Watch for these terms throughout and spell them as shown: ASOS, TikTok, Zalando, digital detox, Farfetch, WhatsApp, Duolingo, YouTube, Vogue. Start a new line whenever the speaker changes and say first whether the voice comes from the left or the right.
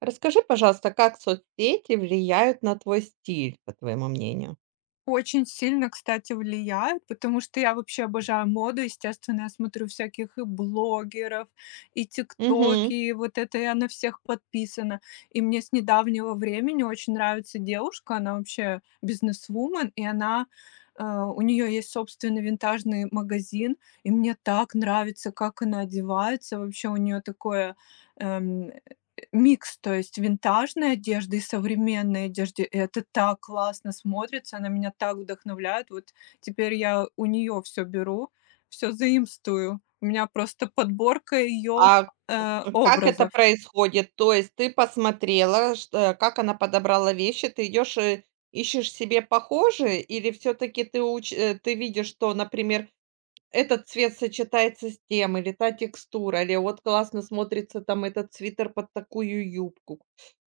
right: Расскажи, пожалуйста, как соцсети влияют на твой стиль, по твоему мнению?
left: Очень сильно, кстати, влияет, потому что я вообще обожаю моду. Естественно, я смотрю всяких и блогеров, и тиктоки,
right: Мгм.
left: и вот это я на всех подписана. И мне с недавнего времени очень нравится девушка, она вообще бизнесвумен, и она у нее есть собственный винтажный магазин, и мне так нравится, как она одевается. Вообще у нее такое эм, микс, то есть винтажной одежды и современной одежды. И это так классно смотрится, она меня так вдохновляет. Вот теперь я у нее все беру, все заимствую. У меня просто подборка ее
right: А как это
left: образов.
right: происходит? То есть ты посмотрела, что как она подобрала вещи, ты идешь и ищешь себе похожие, или все-таки ты видишь, что, например, этот цвет сочетается с тем, или та текстура, или вот классно смотрится там этот свитер под такую юбку.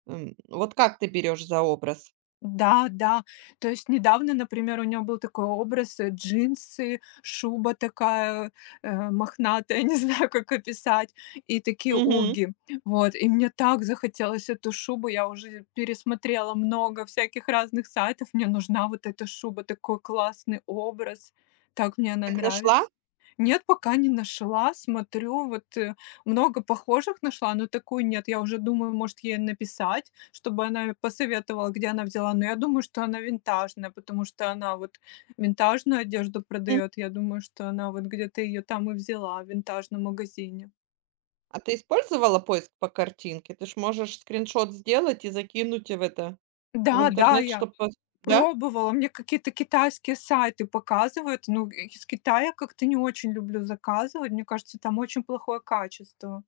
right: Вот как ты берешь за образ?
left: Да, да. То есть недавно, например, у него был такой образ, джинсы, шуба такая, мохнатая, не знаю, как описать, и такие
right: Мгм.
left: уги. Вот, и мне так захотелось эту шубу. Я уже пересмотрела много всяких разных сайтов. Мне нужна вот эта шуба, такой классный образ. Так мне она
right: Так нашла?
left: нравится. Нет, пока не нашла. Смотрю, вот много похожих нашла, но такую нет. Я уже думаю, может, ей написать, чтобы она посоветовала, где она взяла. Но я думаю, что она винтажная, потому что она вот винтажную одежду продает. Я думаю, что она вот где-то ее там и взяла в винтажном магазине.
right: А ты использовала поиск по картинке? Ты ж можешь скриншот сделать и закинуть в это, в
left: Да, да,
right: интернет,
left: я
right: чтобы. Да?
left: пробовала. Мне какие-то китайские сайты показывают. Ну, из Китая как-то не очень люблю заказывать. Мне кажется, там очень плохое качество.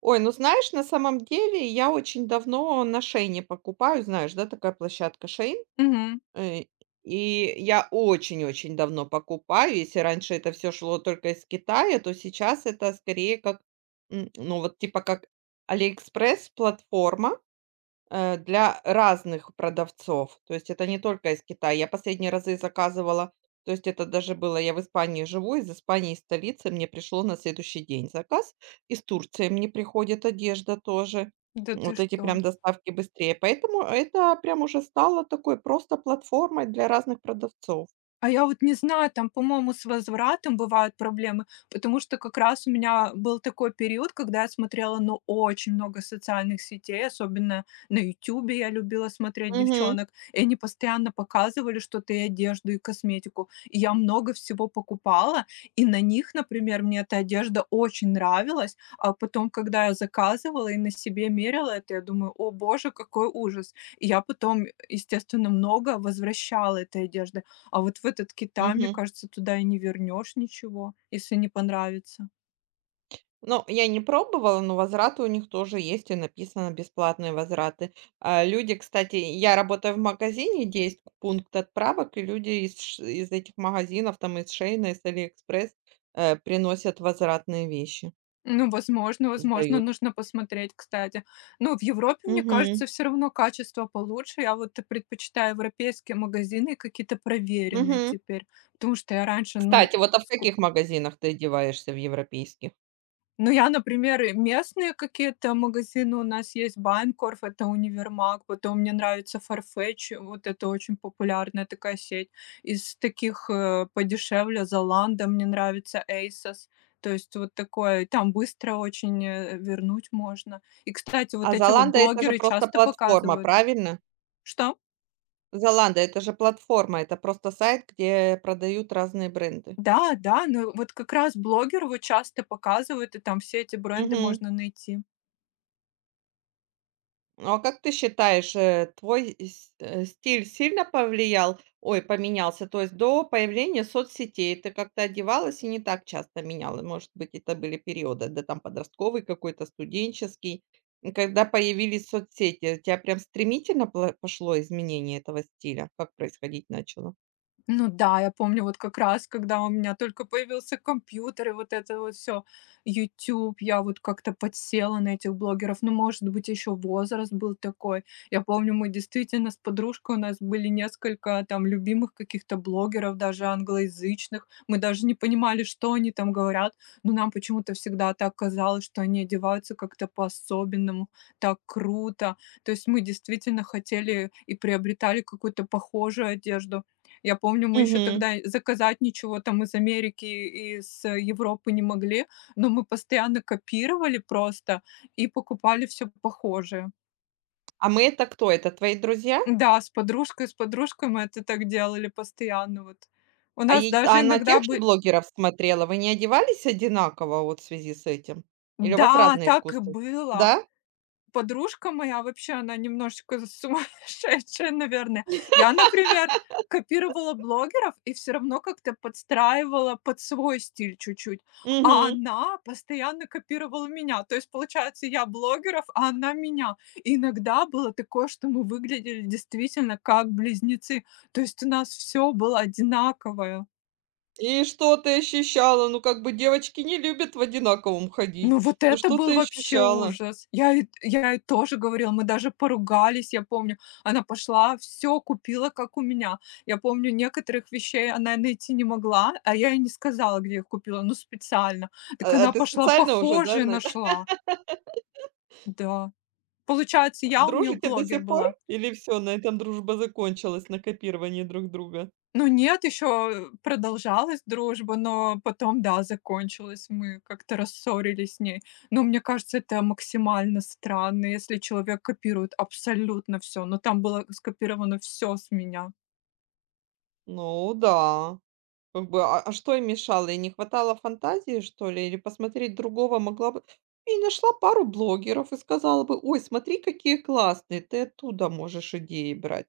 right: Ой, ну знаешь, на самом деле я очень давно на "Шейне" покупаю. Знаешь, да, такая площадка "Шейн"?
left: Мгм.
right: Э, и я очень-очень давно покупаю. Если раньше это все шло только из Китая, то сейчас это скорее как, ну, вот типа как "Алиэкспресс" платформа. Для разных продавцов. То есть это не только из Китая. Я последние разы заказывала, то есть это даже было, я в Испании живу, из Испании, из столицы мне пришло на следующий день заказ. Из Турции мне приходит одежда тоже.
left: Да ты
right: Вот эти
left: что?
right: прям доставки быстрее. Поэтому это прям уже стало такой просто платформой для разных продавцов.
left: А я вот не знаю, там, по-моему, с возвратом бывают проблемы, потому что как раз у меня был такой период, когда я смотрела, ну, очень много социальных сетей, особенно на "Ютубе" я любила смотреть
right: Мгм.
left: девчонок, и они постоянно показывали что-то и одежду, и косметику. И я много всего покупала, и на них, например, мне эта одежда очень нравилась, а потом, когда я заказывала и на себе мерила это, я думаю: "О боже, какой ужас". И я потом, естественно, много возвращала этой одежды. А вот в этот Китай, мне
right: Мгм.
left: кажется, туда и не вернешь ничего, если не понравится.
right: Ну, я не пробовала, но возвраты у них тоже есть, и написано бесплатные возвраты. А, люди, кстати, я работаю в магазине, где есть пункт отправок, и люди из этих магазинов, там из Шейна, из Алиэкспресс, приносят возвратные вещи,
left: Ну, возможно, возможно,
right: сдают.
left: нужно посмотреть, кстати. Ну, в Европе, мне
right: Мгм.
left: кажется, все равно качество получше. Я вот предпочитаю европейские магазины, какие-то проверенные
right: Мгм.
left: теперь, потому что я раньше, ну, и
right: Кстати, вот а в каких магазинах ты одеваешься в европейских?
left: Ну, я, например, и местные какие-то магазины у нас есть. Байндкорф- это универмаг. Потом мне нравится Farfetch. Вот это очень популярная такая сеть. Из таких, подешевле Zalando, мне нравится ASOS. То есть вот такое. И там быстро очень, вернуть можно. И, кстати, вот
right: А
left: эти вот
right: Золанда это же
left: блогеры
right: просто
left: часто
right: платформа,
left: показывают.
right: правильно?
left: Что?
right: Золанда это же платформа, это просто сайт, где продают разные бренды.
left: Да, да, ну вот как раз блогер вот часто показывают, и там все эти бренды
right: Мгм.
left: можно найти.
right: Ну, а как ты считаешь, твой стиль сильно повлиял, ой, поменялся? То есть до появления соцсетей ты как-то одевалась и не так часто меняла. Может быть, это были периоды, да, там подростковый какой-то, студенческий. И когда появились соцсети, у тебя прям стремительно пошло изменение этого стиля? Как происходить начало?
left: Ну да, я помню, вот как раз, когда у меня только появился компьютер и вот это вот все YouTube, я вот как-то подсела на этих блогеров. Ну, может быть, еще возраст был такой. Я помню, мы действительно с подружкой, у нас были несколько там любимых каких-то блогеров, даже англоязычных. Мы даже не понимали, что они там говорят, но нам почему-то всегда так казалось, что они одеваются как-то по-особенному, так круто. То есть мы действительно хотели и приобретали какую-то похожую одежду. Я помню, мы еще
right: Мгм.
left: тогда заказать ничего там из Америки, из Европы не могли, но мы постоянно копировали просто и покупали все похожее.
right: А мы это кто? Это твои друзья?
left: Да, с подружкой мы это так делали постоянно вот. У
right: А,
left: нас
right: а
left: даже
right: она
left: иногда
right: тех же
left: бы.
right: блогеров смотрела? Вы не одевались одинаково вот в связи с этим? Или у вас
left: Да,
right: разные
left: так и
right: вкусы?
left: было.
right: Да?
left: Подружка моя, вообще она немножечко сумасшедшая, наверное. Я, например, копировала блогеров и все равно как-то подстраивала под свой стиль чуть-чуть, а
right: Мгм.
left: она постоянно копировала меня. То есть, получается, я блогеров, а она меня. И иногда было такое, что мы выглядели действительно как близнецы. То есть у нас все было одинаковое.
right: И что ты ощущала? Ну, как бы девочки не любят в одинаковом ходить.
left: Ну, вот
right: Ну,
left: это
right: что
left: был
right: ты
left: вообще
right: ощущала?
left: ужас. Я ей тоже говорила, мы даже поругались, я помню. Она пошла, все купила, как у меня. Я помню, некоторых вещей она найти не могла, а я ей не сказала, где их купила, ну, специально. Так
right: А
left: она
right: ты
left: пошла,
right: специально уже, да,
left: похожие
right: на
left: нашла. Да. Получается, я у нее
right: дружите до
left: блогер
right: сих пор?
left: была.
right: Или все на этом дружба закончилась, на копировании друг друга?
left: Ну нет, еще продолжалась дружба, но потом, да, закончилась. Мы как-то рассорились с ней. Но мне кажется, это максимально странно, если человек копирует абсолютно все. Но там было скопировано все с меня.
right: Ну да. Как бы, а что им мешало? И не хватало фантазии, что ли? Или посмотреть другого могла бы? И нашла пару блогеров и сказала бы: "Ой, смотри, какие классные, ты оттуда можешь идеи брать".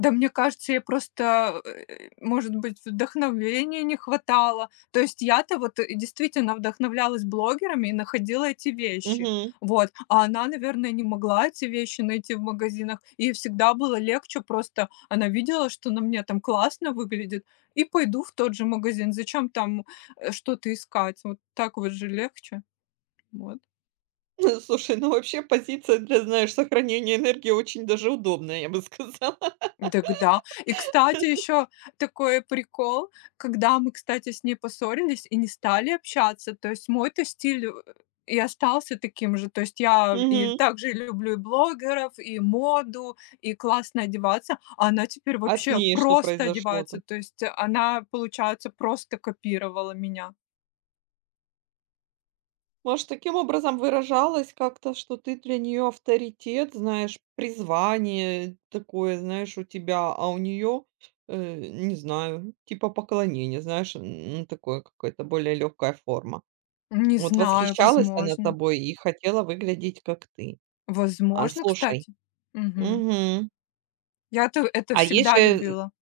left: Да, мне кажется, я просто, может быть, вдохновения не хватало. То есть я-то вот, действительно вдохновлялась блогерами и находила эти вещи.
right: Мгм.
left: Вот. А она, наверное, не могла эти вещи найти в магазинах. И ей всегда было легче просто. Она видела, что на мне там классно выглядит, и пойду в тот же магазин. Зачем там, что-то искать? Вот так вот же легче. Вот.
right: Слушай, ну вообще позиция для, знаешь, сохранения энергии очень даже удобная, я бы сказала.
left: Дак да. И, кстати, еще такой прикол, когда мы, кстати, с ней поссорились и не стали общаться, то есть мой-то стиль, и остался таким же. То есть я и
right: Мгм.
left: также люблю и блогеров, и моду, и классно одеваться, а она теперь
right: А с
left: вообще
right: ней что
left: просто
right: произошло
left: одевается.
right: там?
left: То есть она, получается, просто копировала меня.
right: Может, таким образом выражалось как-то, что ты для нее авторитет, знаешь, призвание такое, знаешь, у тебя, а у нее, не знаю, типа поклонение, знаешь, такое какое-то более легкая форма.
left: Не
right: Вот
left: знаю,
right: восхищалась она
left: возможно.
right: тобой и хотела выглядеть как ты. А
left: Возможно,
right: слушай,
left: кстати. Мгм.
right: мгм.
left: Я-то это
right: А есть
left: всегда
right: же,
left: любила.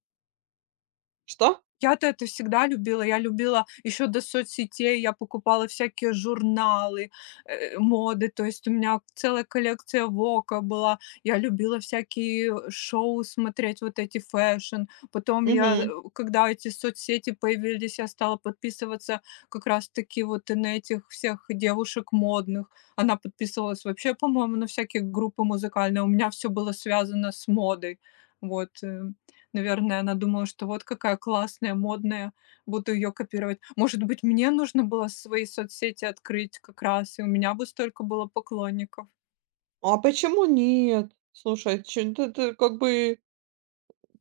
right: что?
left: Я-то это всегда любила. Я любила еще до соцсетей, я покупала всякие журналы, моды. То есть у меня целая коллекция "Вока" была. Я любила всякие шоу смотреть, вот эти фэшн. Потом я,
right: Мгм.
left: когда эти соцсети появились, я стала подписываться как раз-таки вот и на этих всех девушек модных. Она подписывалась вообще, по-моему, на всякие группы музыкальные. У меня все было связано с модой. Вот. Наверное, она думала, что вот какая классная, модная, буду ее копировать. Может быть, мне нужно было свои соцсети открыть как раз, и у меня бы столько было поклонников.
right: А почему нет? Слушай, че ты как бы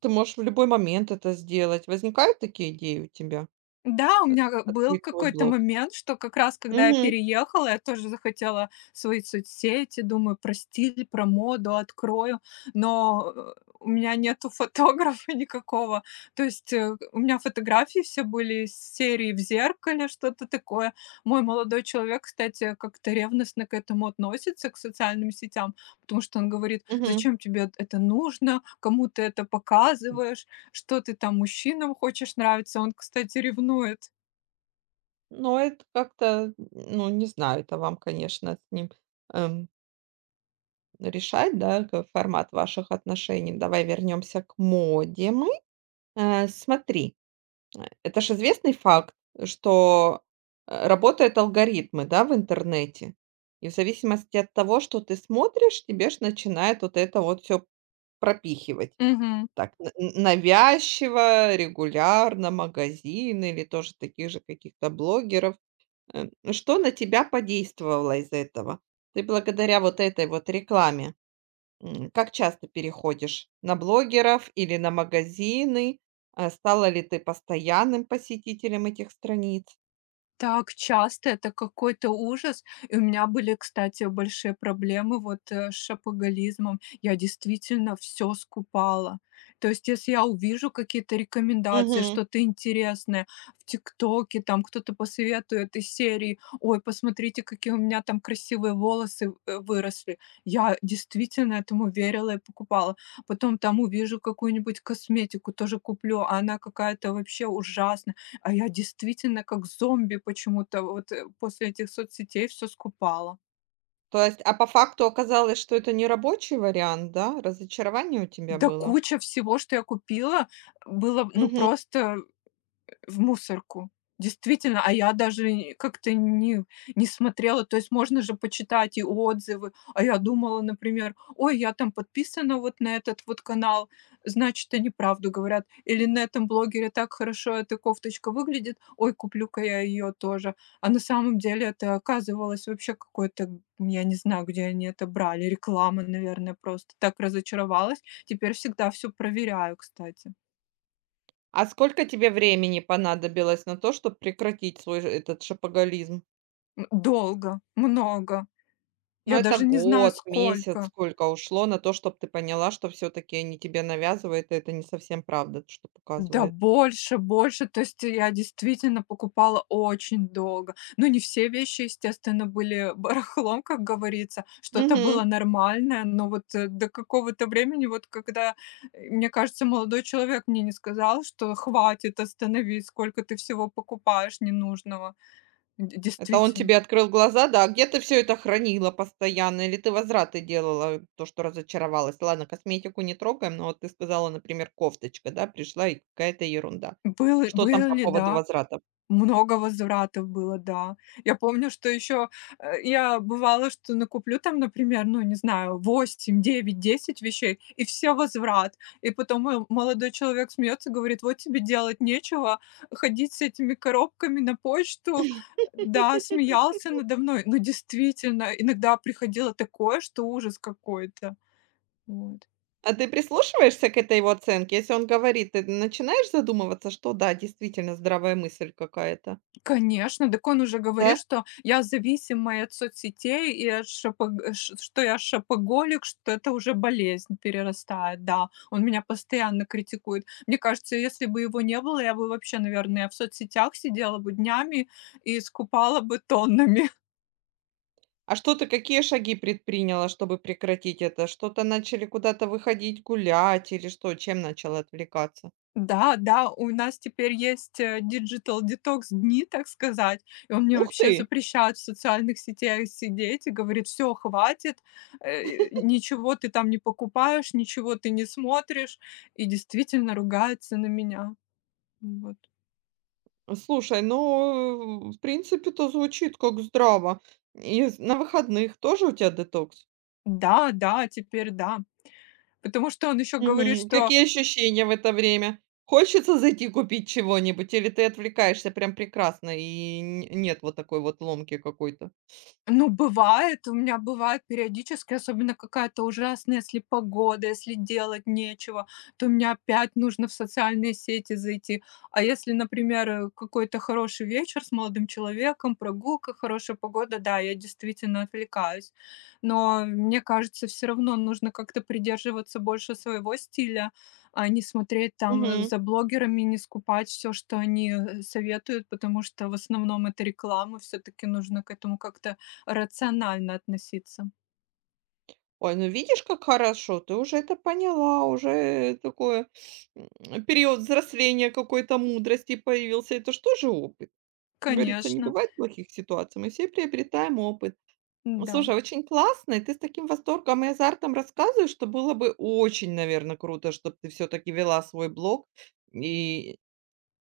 right: ты можешь в любой момент это сделать. Возникают такие идеи у тебя?
left: Да, у
right: Э,
left: меня как был
right: Открыть свой
left: какой-то
right: блог?
left: момент, что как раз когда я
right: Мгм,
left: переехала, я тоже захотела свои соцсети, думаю, про стиль, про моду открою, но у меня нету фотографа никакого. То есть у меня фотографии все были из серии в зеркале, что-то такое. Мой молодой человек, кстати, как-то ревностно к этому относится, к социальным сетям, потому что он говорит,
right: мгм.
left: зачем тебе это нужно, кому ты это показываешь, что ты там мужчинам хочешь нравиться. Он, кстати, ревнует.
right: Но это как-то, ну, не знаю, это вам, конечно, с ним, эм, решать, да, ка формат ваших отношений. Давай вернемся к моде мы. Смотри. Это же известный факт, что, работают алгоритмы, да, в интернете. И в зависимости от того, что ты смотришь, тебе ж начинает вот это вот все пропихивать.
left: Мгм.
right: Так н н навязчиво, регулярно, магазины или тоже таких же каких-то блогеров. Э, Что на тебя подействовало из этого? Ты благодаря вот этой вот рекламе. Как часто переходишь? На блогеров или на магазины? А, стала ли ты постоянным посетителем этих страниц?
left: Так часто, это какой-то ужас. И у меня были, кстати, большие проблемы вот, с шопоголизмом. Я действительно все скупала. То есть, если я увижу какие-то рекомендации,
right: Мгм.
left: что-то интересное в "Тиктоке", там кто-то посоветует из серии: "Ой, посмотрите, какие у меня там красивые волосы, выросли". Я действительно этому верила и покупала. Потом там увижу какую-нибудь косметику, тоже куплю, а она какая-то вообще ужасная. А я действительно как зомби почему-то вот, после этих соцсетей все скупала.
right: То есть, а по факту оказалось, что это не рабочий вариант, да? Разочарование у тебя
left: Да
right: было?
left: куча всего, что я купила, было, ну,
right: Мгм.
left: просто в мусорку. Действительно, а я даже как-то не смотрела. То есть можно же почитать и отзывы. А я думала, например: "Ой, я там подписана вот на этот вот канал, значит, они правду говорят". Или "На этом блогере так хорошо эта кофточка выглядит. Ой, куплю-ка я ее тоже". А на самом деле это оказывалось вообще какой-то, я не знаю, где они это брали, реклама, наверное, просто. Так разочаровалась. Теперь всегда все проверяю, кстати.
right: А сколько тебе времени понадобилось на то, чтобы прекратить этот шопоголизм?
left: Долго, много.
right: Ну,
left: Я
right: это
left: даже не знаю
right: год, месяц,
left: сколько.
right: сколько ушло на то, чтобы ты поняла, что все-таки они тебе навязывают, и это не совсем правда, что
left: Да
right: показывают.
left: больше, больше. То есть я действительно покупала очень долго. Ну, не все вещи, естественно, были барахлом, как говорится. Что-то было
right: Мгм.
left: нормальное, но вот до какого-то времени, вот когда, мне кажется, молодой человек мне не сказал, что хватит, остановись, сколько ты всего покупаешь ненужного.
right: Это он
left: Действительно.
right: тебе открыл глаза, да? А где ты все это хранила постоянно? Или ты возвраты делала, то, что разочаровалась? Ладно, косметику не трогаем, но вот ты сказала, например, кофточка, да, пришла и какая-то ерунда.
left: Были,
right: Что там по
left: были,
right: поводу
left: да.
right: возврата?
left: Много возвратов было, да. Я помню, что еще, я бывало, что накуплю там, например, ну, не знаю, 8, 9, 10 вещей, и все возврат. И потом мой молодой человек смеется, говорит: "Вот тебе делать нечего, ходить с этими коробками на почту". Да, смеялся надо мной, но действительно, иногда приходило такое, что ужас какой-то. Вот.
right: А ты прислушиваешься к этой его оценке? Если он говорит, ты начинаешь задумываться, что да, действительно здравая мысль какая-то,
left: Конечно, дак он уже говорит,
right: да?
left: что я зависимая от соцсетей и от шопог ш что я шопоголик, что это уже болезнь перерастает, да. Он меня постоянно критикует. Мне кажется, если бы его не было, я бы вообще, наверное, в соцсетях сидела бы днями и скупала бы тоннами.
right: А что ты, какие шаги предприняла, чтобы прекратить это? Что-то начали куда-то выходить гулять или что? Чем начала отвлекаться?
left: Да, да, у нас теперь есть, digital detox дни, так сказать, и он мне
right: Ух
left: вообще
right: ты!
left: запрещает в социальных сетях сидеть и говорит: все, хватит, ничего ты там не покупаешь, ничего ты не смотришь". И действительно ругается на меня. Вот.
right: Слушай, ну, в принципе-то звучит как здраво. И з на выходных тоже у тебя детокс?
left: Да, да, теперь да. Потому что он еще говорит,
right: Мгм.
left: что.
right: Какие ощущения в это время? Хочется зайти купить чего-нибудь или ты отвлекаешься прям прекрасно и н нет вот такой вот ломки какой-то?
left: Ну, бывает, у меня бывает периодически, особенно какая-то ужасная, если погода, если делать нечего, то мне опять нужно в социальные сети зайти. А если, например, какой-то хороший вечер с молодым человеком, прогулка, хорошая погода, да, я действительно отвлекаюсь. Но мне кажется, все равно нужно как-то придерживаться больше своего стиля, а не смотреть там
right: Мгм.
left: за блогерами, не скупать все, что они советуют, потому что в основном это реклама, все-таки нужно к этому как-то рационально относиться.
right: Ой, ну видишь, как хорошо, ты уже это поняла, уже такое, период взросления, какой-то мудрости появился. Это ж тоже опыт. Говорится, не
left: Конечно,
right: бывает плохих ситуаций, мы все приобретаем опыт.
left: да,
right: Слушай, очень классно, и ты с таким восторгом и азартом рассказываешь, что было бы очень, наверное, круто, чтобы ты все таки вела свой блог. И,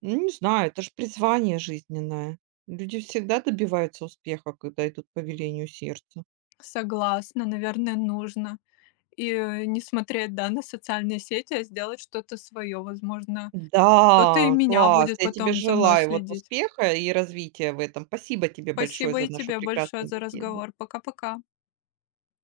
right: ну, не знаю, это ж призвание жизненное. Люди всегда добиваются успеха, когда идут по велению сердца.
left: согласна, наверное, нужно. И, не смотреть, да, на социальные сети, а сделать что-то свое. Возможно, кто-то и
right: Да,
left: меня
right: класс!
left: будет
right: Я тебе
left: потом за мной
right: желаю вот
left: следить.
right: успеха и развития в этом. Спасибо тебе большое
left: Спасибо
right: за
left: и
right: нашу
left: тебе большое
right: прекрасную
left: за
right: беседу.
left: разговор. Пока-пока.